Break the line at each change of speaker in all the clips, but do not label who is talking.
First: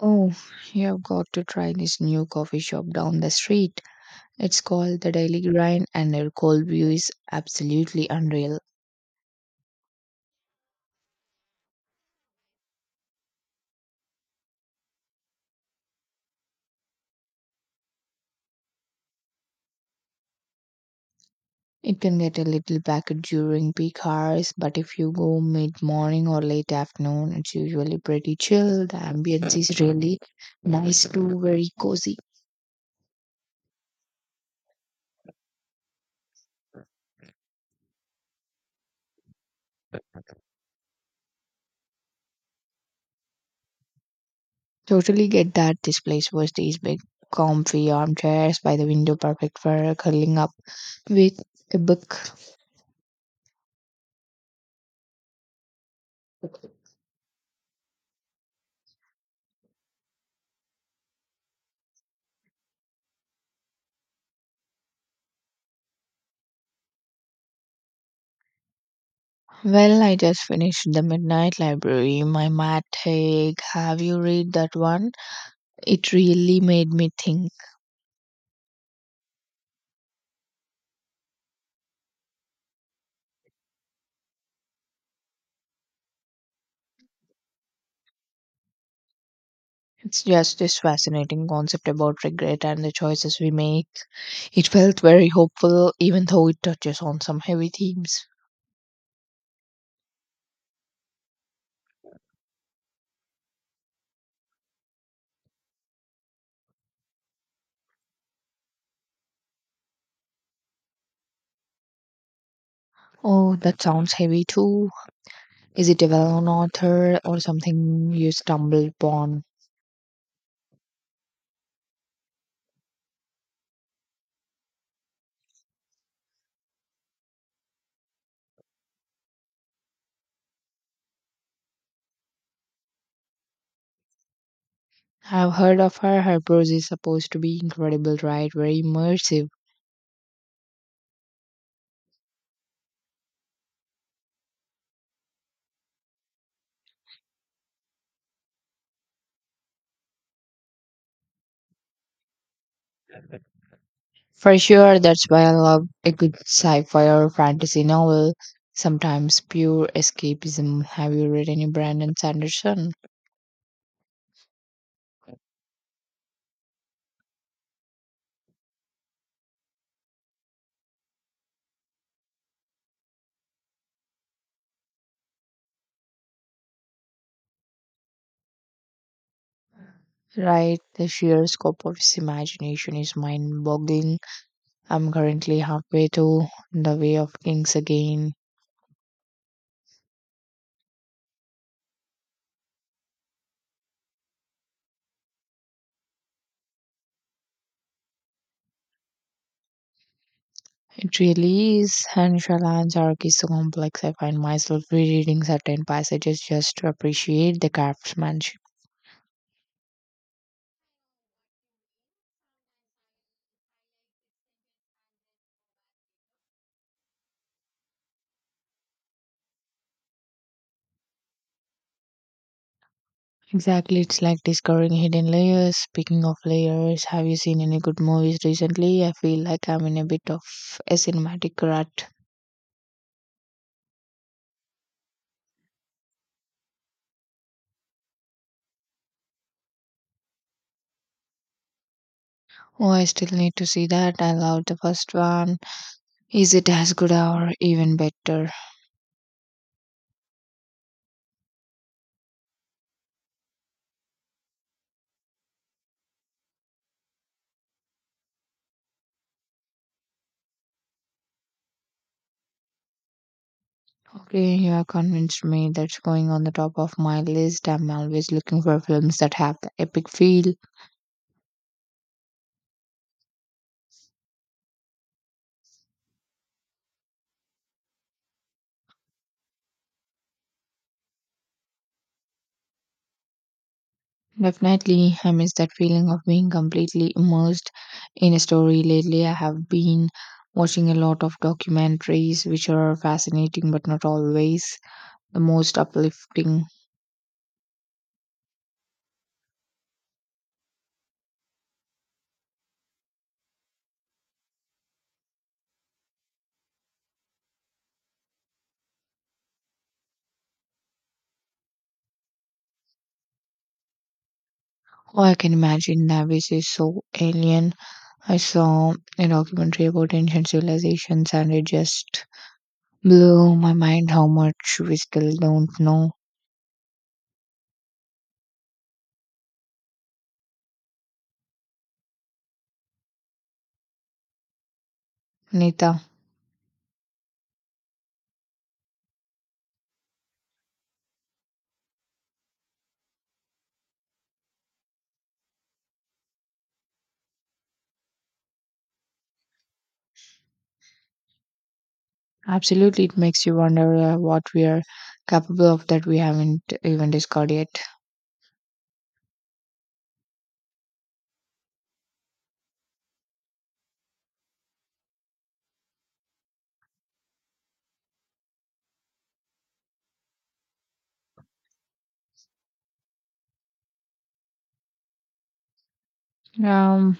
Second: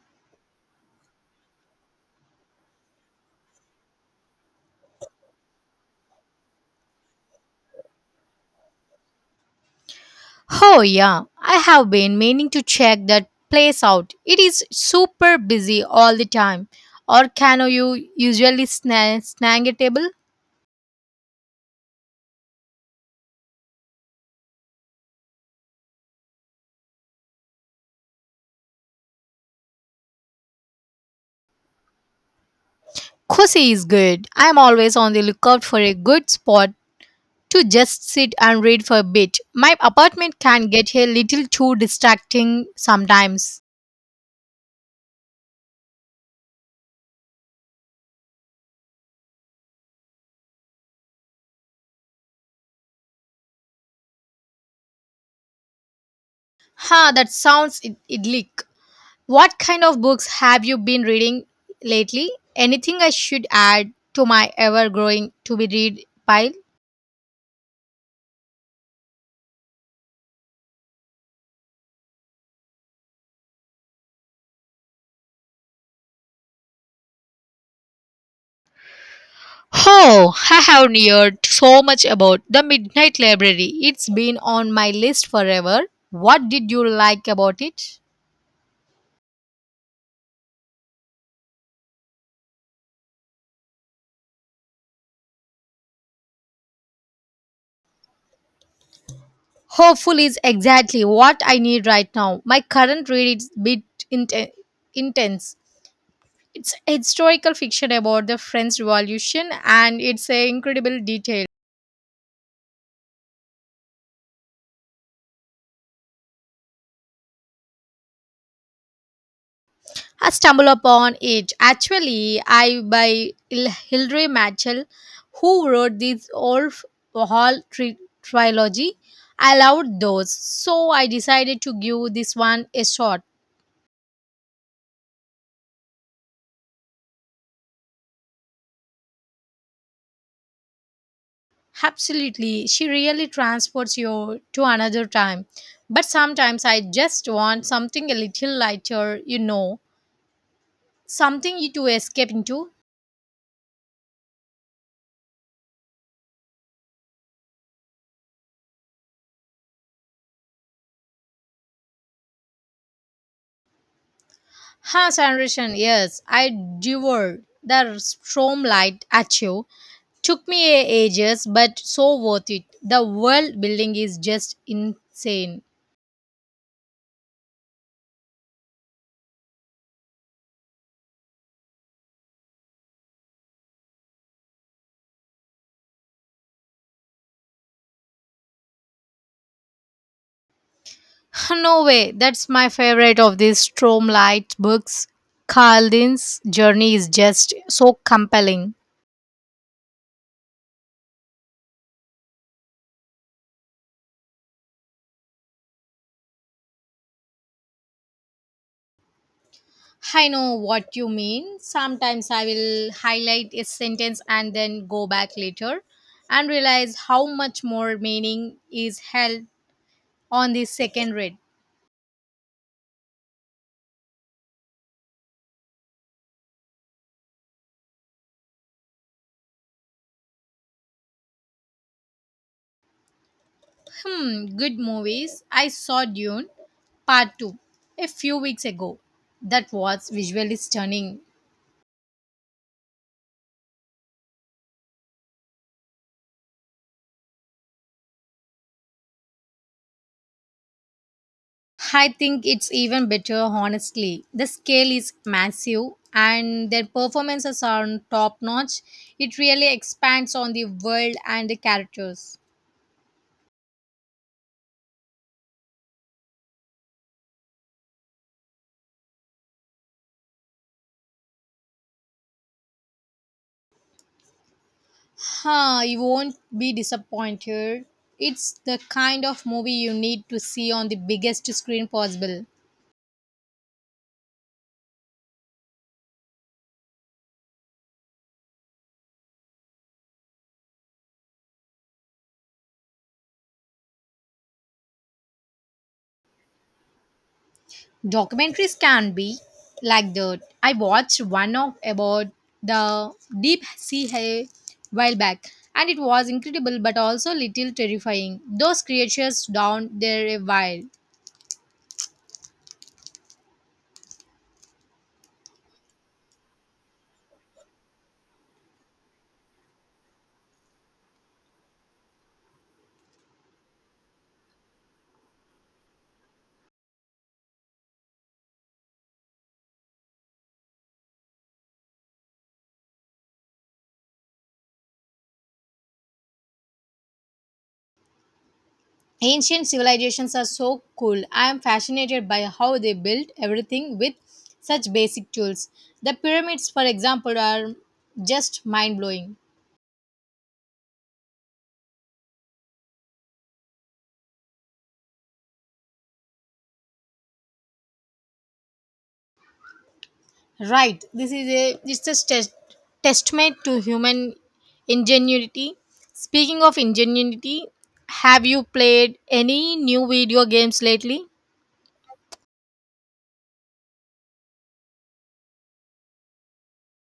Oh, you've got to try this new coffee shop down the street. It's called the Daily Grind, and their cold brew is absolutely unreal.
Oh, yeah, I have been meaning to check that place out. It is super busy all the time. Or can you usually snag a table?
It can get a little packed during peak hours, but if you go mid morning or late afternoon, it's usually pretty chill. The ambience is really nice too, very cozy.
Cozy is good. I'm always on the lookout for a good spot to just sit and read for a bit. My apartment can get a little too distracting sometimes.
Totally get that this place was these big, comfy armchairs by the window, perfect for curling up with a book.
Ha, that sounds idyllic. What kind of books have you been reading lately? Anything I should add to my ever growing to be read pile?
Well, I just finished The Midnight Library My Matt Haig. Have you read that one? It really made me think.
Oh, I have heard so much about the Midnight Library. It's been on my list forever. What did you like about it?
It's just this fascinating concept about regret and the choices we make. It felt very hopeful, even though it touches on some heavy themes.
Hopeful is exactly what I need right now. My current read is a bit int intense. It's historical fiction about the French Revolution and it's a incredible detail.
Oh, that sounds heavy too. Is it a well known author or something you stumbled upon?
I stumbled upon it actually I by Hilary Mantel, who wrote this old hall trilogy. I loved those, so I decided to give this one a shot.
I've heard of her. Her prose is supposed to be incredible, right? Very immersive.
Absolutely, she really transports you to another time. But sometimes I just want something a little lighter, you know, something you to escape into.
For sure, that's why I love a good sci fi or fantasy novel. Sometimes pure escapism. Have you read any Brandon Sanderson?
Her generation, yes, I devoured the stormlight at you took me ages, but so worth it. The world building is just insane.
Right, the sheer scope of his imagination is mind boggling. I'm currently halfway to The Way of Kings again.
No way, that's my favorite of these Stromlight books. Carlin's journey is just so compelling.
It really is, and Shallan's arc is so complex. I find myself rereading certain passages just to appreciate the craftsmanship.
I know what you mean. Sometimes I will highlight a sentence and then go back later and realize how much more meaning is held on the second read.
Exactly, it's like discovering hidden layers. Speaking of layers, have you seen any good movies recently? I feel like I'm in a bit of a cinematic rut.
Hmm, good movies. I saw Dune Part 2 a few weeks ago. That was visually stunning.
Oh, I still need to see that. I loved the first one. Is it as good or even better?
I think it's even better, honestly. The scale is massive and their performances are top notch. It really expands on the world and the characters.
Okay, you have convinced me, that's going on the top of my list. I'm always looking for films that have the epic feel.
Huh, you won't be disappointed. It's the kind of movie you need to see on the biggest screen possible.
Definitely, I miss that feeling of being completely immersed in a story. Lately, I have been watching a lot of documentaries, which are fascinating but not always the most uplifting.
Documentaries can be like that. I watched one of about the deep sea a while back, and it was incredible but also little terrifying. Those creatures down there a while.
Oh, I can imagine Navis is so alien. I saw a documentary about ancient civilizations and it just blew my mind how much we still don't know. Nita,
Ancient civilizations are so cool. I am fascinated by how they built everything with such basic tools. The pyramids, for example, are just mind blowing.
absolutely, it makes you wonder what we are capable of that we haven't even discovered yet.
Right. This is a it's a test, Testament to human ingenuity. Speaking of ingenuity, have you played any new video games lately?
Um,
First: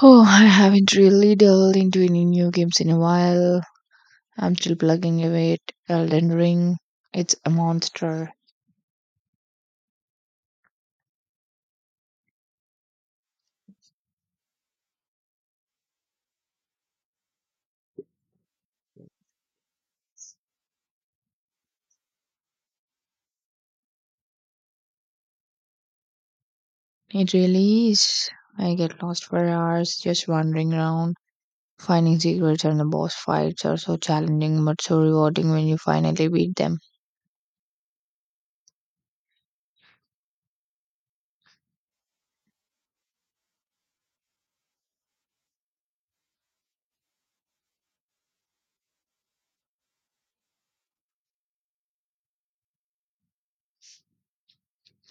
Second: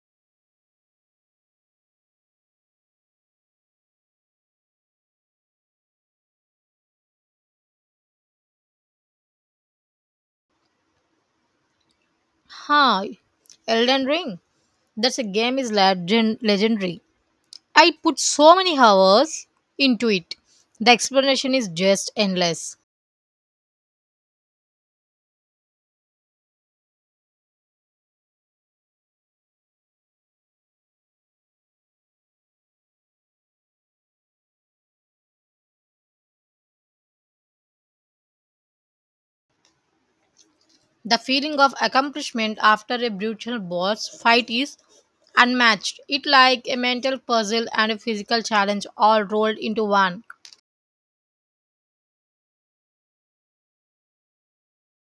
Oh, I haven't really delved into any new games in a while. I'm still plugging away at Elden Ring. It's a monster.
Huh. Elden Ring. That's a game is legendary. I put so many hours into it. The explanation is just endless.
It really is. I get lost for hours just wandering around. Finding secrets, and the boss fights are so challenging but so rewarding when you finally beat them.
The feeling of accomplishment after a brutal boss fight is unmatched. It like a mental puzzle and a physical challenge all rolled into one.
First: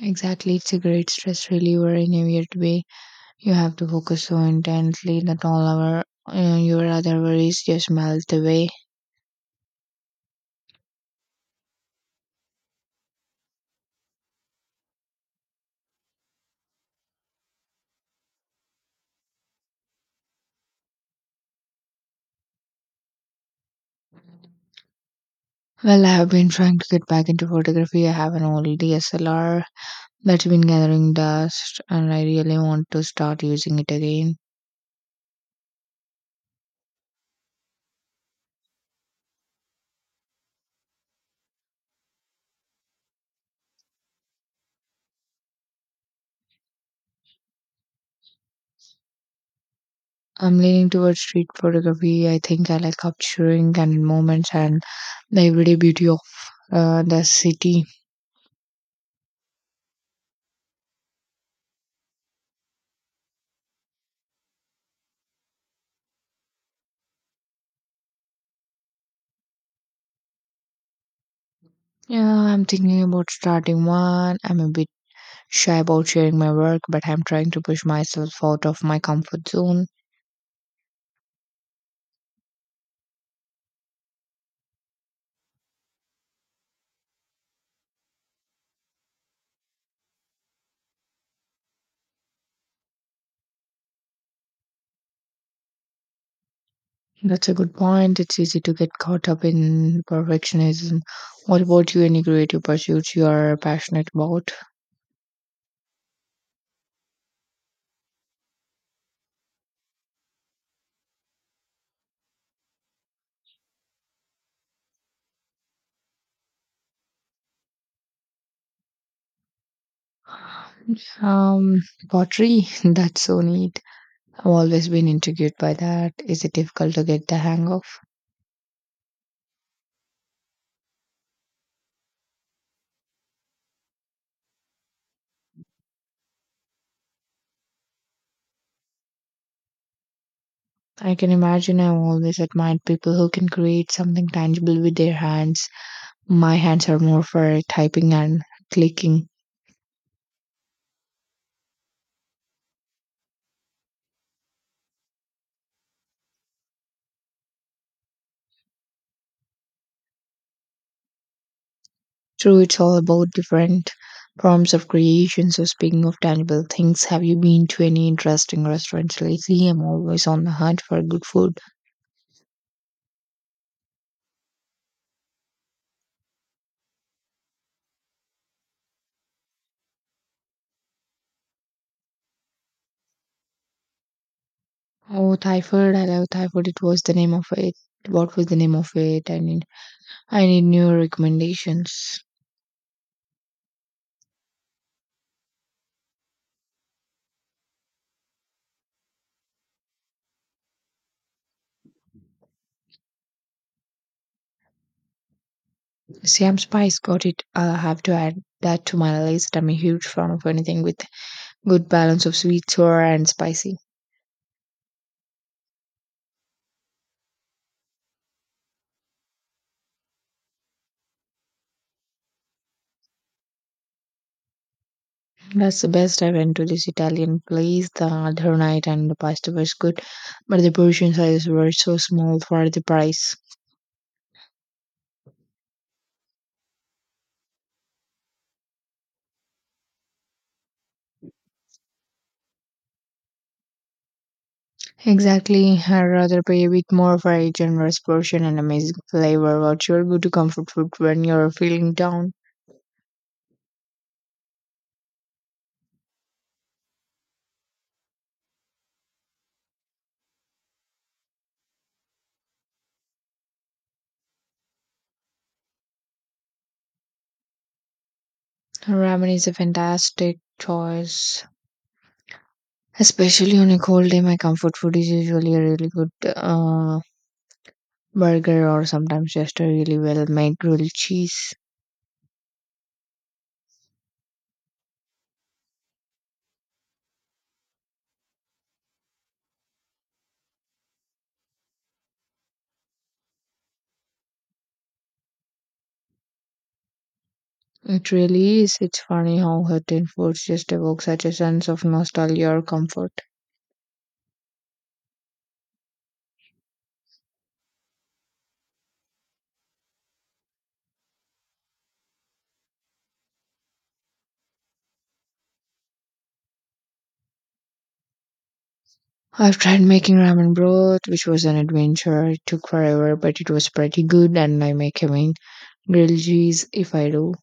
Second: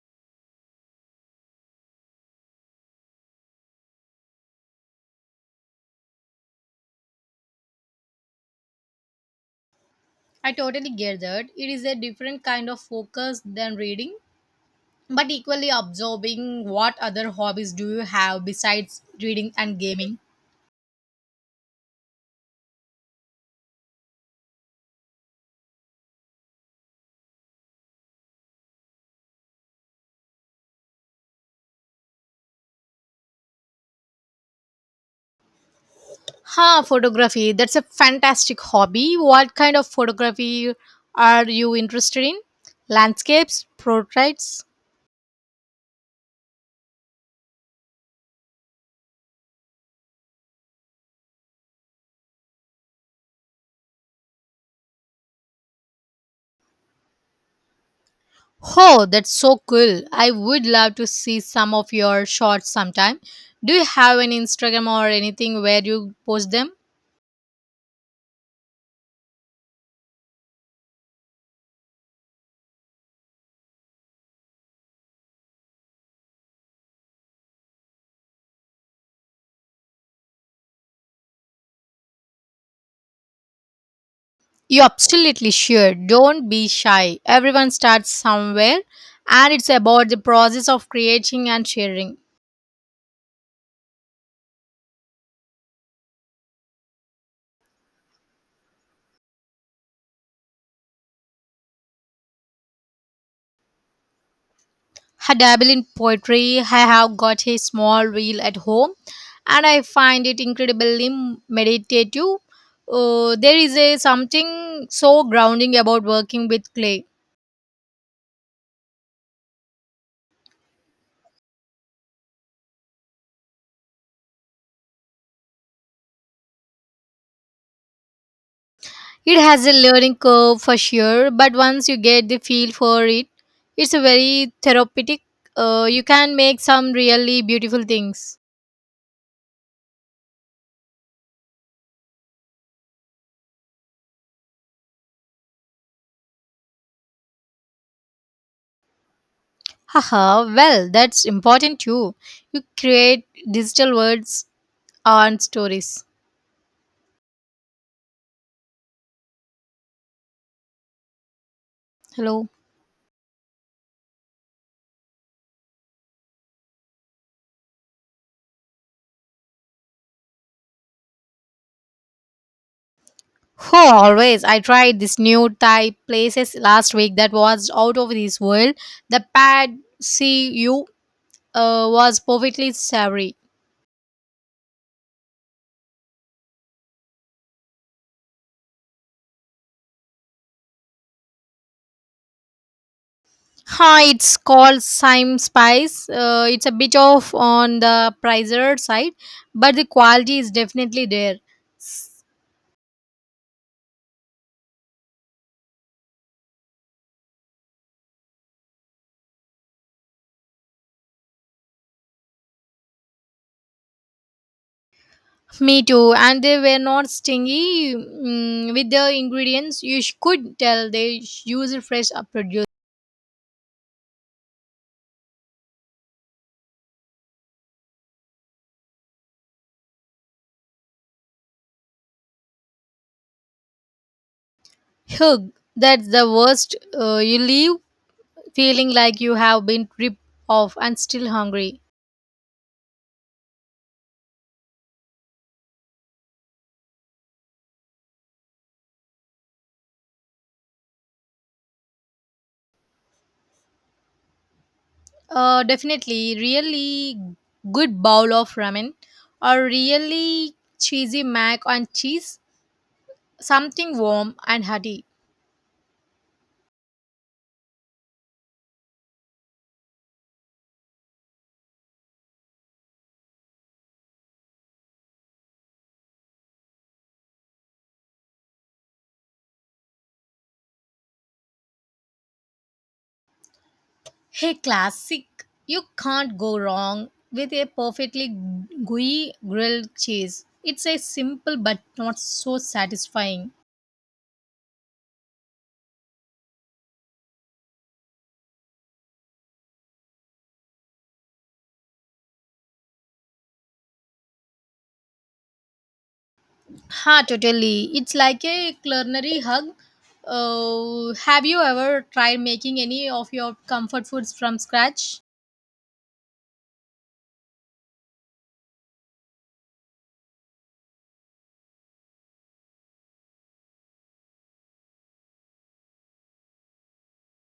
Exactly, it's a great stress reliever in a weird way. You have to focus so intently that all our your other worries just melt away.
I totally get that. It is a different kind of focus than reading, but equally absorbing. What other hobbies do you have besides reading and gaming?
Well, I have been trying to get back into photography. I have an old DSLR that's been gathering dust, and I really want to start using it again.
Huh, photography. That's a fantastic hobby. What kind of photography are you interested in? Landscapes, portraits,
I'm leaning towards street photography. I think I like capturing candid moments and the everyday beauty of the city.
oh, that's so cool. I would love to see some of your shots sometime. Do you have an Instagram or anything where you post them?
Yeah, I'm thinking about starting one. I'm a bit shy about sharing my work, but I'm trying to push myself out of my comfort zone.
You absolutely sure. Don't be shy. Everyone starts somewhere and it's about the process of creating and sharing.
That's a good point. It's easy to get caught up in perfectionism. What about you? Any creative pursuits you are passionate about?
I dabble in poetry. I have got a small reel at home and I find it incredibly meditative. There is a something so grounding about working with clay.
Um, pottery. That's so neat. I've always been intrigued by that. Is it difficult to get the hang of?
It has a learning curve for sure, but once you get the feel for it, it's a very therapeutic. You can make some really beautiful things.
I can imagine, I've always admired people who can create something tangible with their hands. My hands are more for typing and clicking.
Haha, well, that's important too. You create digital words and stories. Hello.
True, it's all about different forms of creation. So, speaking of tangible things, have you been to any interesting restaurants lately? I'm always on the hunt for good food.
Oh, always. I tried this new Thai places last week that was out of this world. The pad see you was perfectly savory.
Oh, Thai food! I love Thai food. It was the name of it. What was the name of it? I need new recommendations.
Hi, it's called Sime Spice. It's a bit off on the pricier side, but the quality is definitely there.
Siam Spice, got it. I'll have to add that to my list. I'm a huge fan of anything with good balance of sweet, sour, and spicy.
Me too. And they were not stingy with the ingredients. You could tell they use fresh produce.
That's the best. I went to this Italian place the other night and the pasta was good, but the portion sizes were so small for the price.
Hugh, that's the worst. You leave feeling like you have been ripped off and still hungry.
Exactly. I'd rather pay a bit more for a generous portion and amazing flavor. What's your go to comfort food when you're feeling down?
Definitely, really good bowl of ramen or really cheesy mac and cheese something warm and hearty.
Ramen is a fantastic choice. Especially on a cold day, my comfort food is usually a really good uh, burger, or sometimes just a really well made grilled cheese.
Hey, classic! You can't go wrong with a perfectly gooey grilled cheese. It's a simple but not so satisfying.
It really is. It's funny how certain foods just evoke such a sense of nostalgia or comfort.
Ha, totally. It's like a culinary hug. Have you ever tried making any of your comfort foods from scratch?
I've tried making ramen broth, which was an adventure. It took forever, but it was pretty good, and I make having grilled cheese, if I do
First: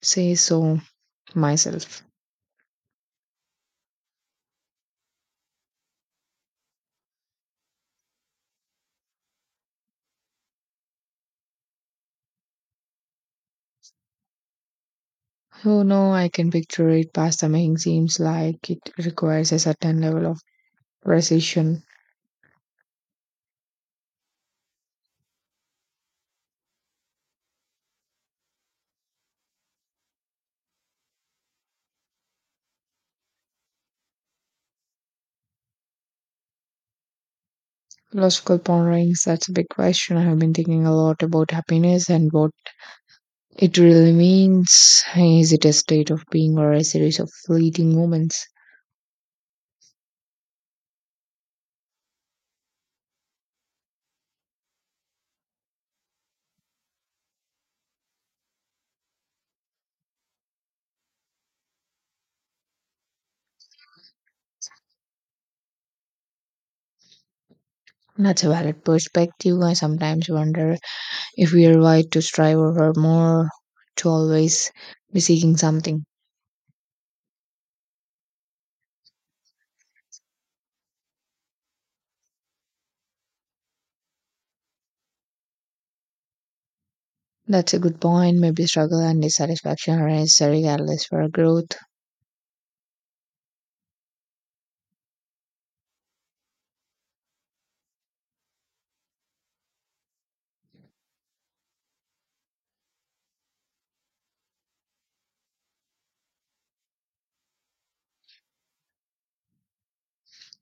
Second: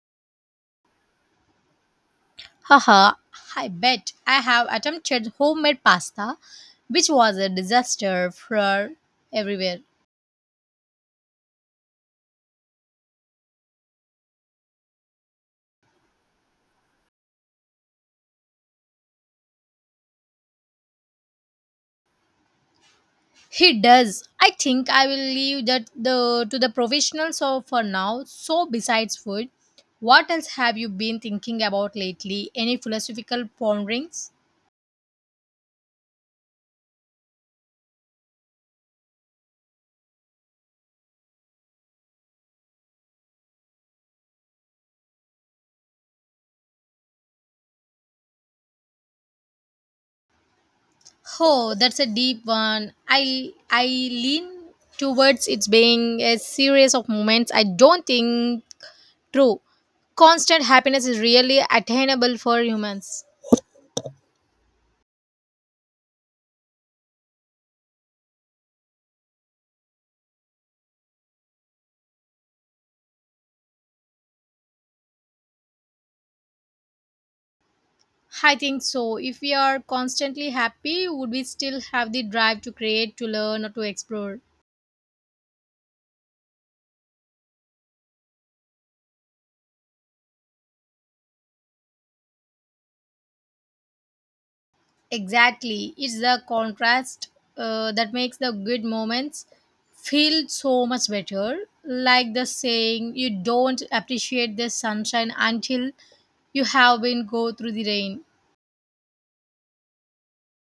say so myself.
Haha, I bet I have attempted homemade pasta, which was a disaster for everywhere.
Oh no, I can picture it. Pasta making seems like it requires a certain level of precision.
He does. I think I will leave that the to the professionals so for now. So besides food, what else have you been thinking about lately? Any philosophical ponderings?
Philosophical ponderings, that's a big question. I have been thinking a lot about happiness and what it really means. Is it a state of being or a series of fleeting moments?
Oh, that's a deep one. I lean towards it's being a series of moments. I don't think true. Constant happiness is really attainable for humans.
That's a valid perspective. I sometimes wonder if we are wired to strive over more, to always be seeking something.
I think so. If we are constantly happy, would we still have the drive to create, to learn, or to explore?
That's a good point. Maybe struggle and dissatisfaction are necessary catalysts for growth.
Exactly. It's the contrast that makes the good moments feel so much better. Like the saying, you don't appreciate the sunshine until you have been go through the rain.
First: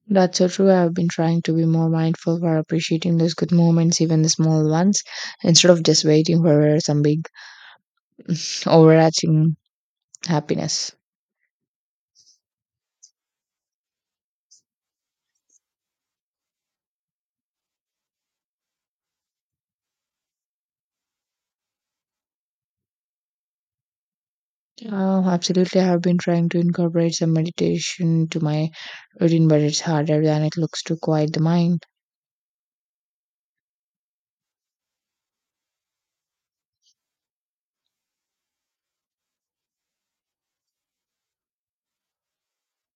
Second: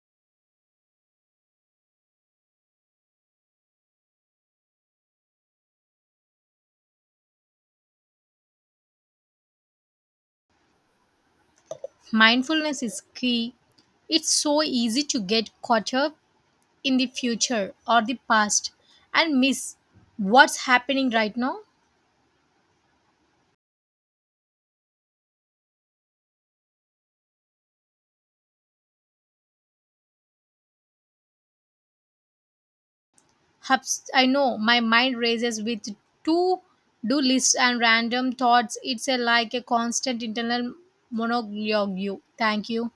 That's so true. I've been trying to be more mindful for appreciating those good moments, even the small ones, instead of just waiting for some big overarching happiness.
Mindfulness is key. It's so easy to get caught up in the future or the past and miss what's happening right now.
Oh, absolutely. I have been trying to incorporate some meditation to my routine, but it's harder than it looks to quiet the mind.
Hubs, I know my mind races with to do lists and random thoughts. It's a, like a constant internal monologue. Thank you.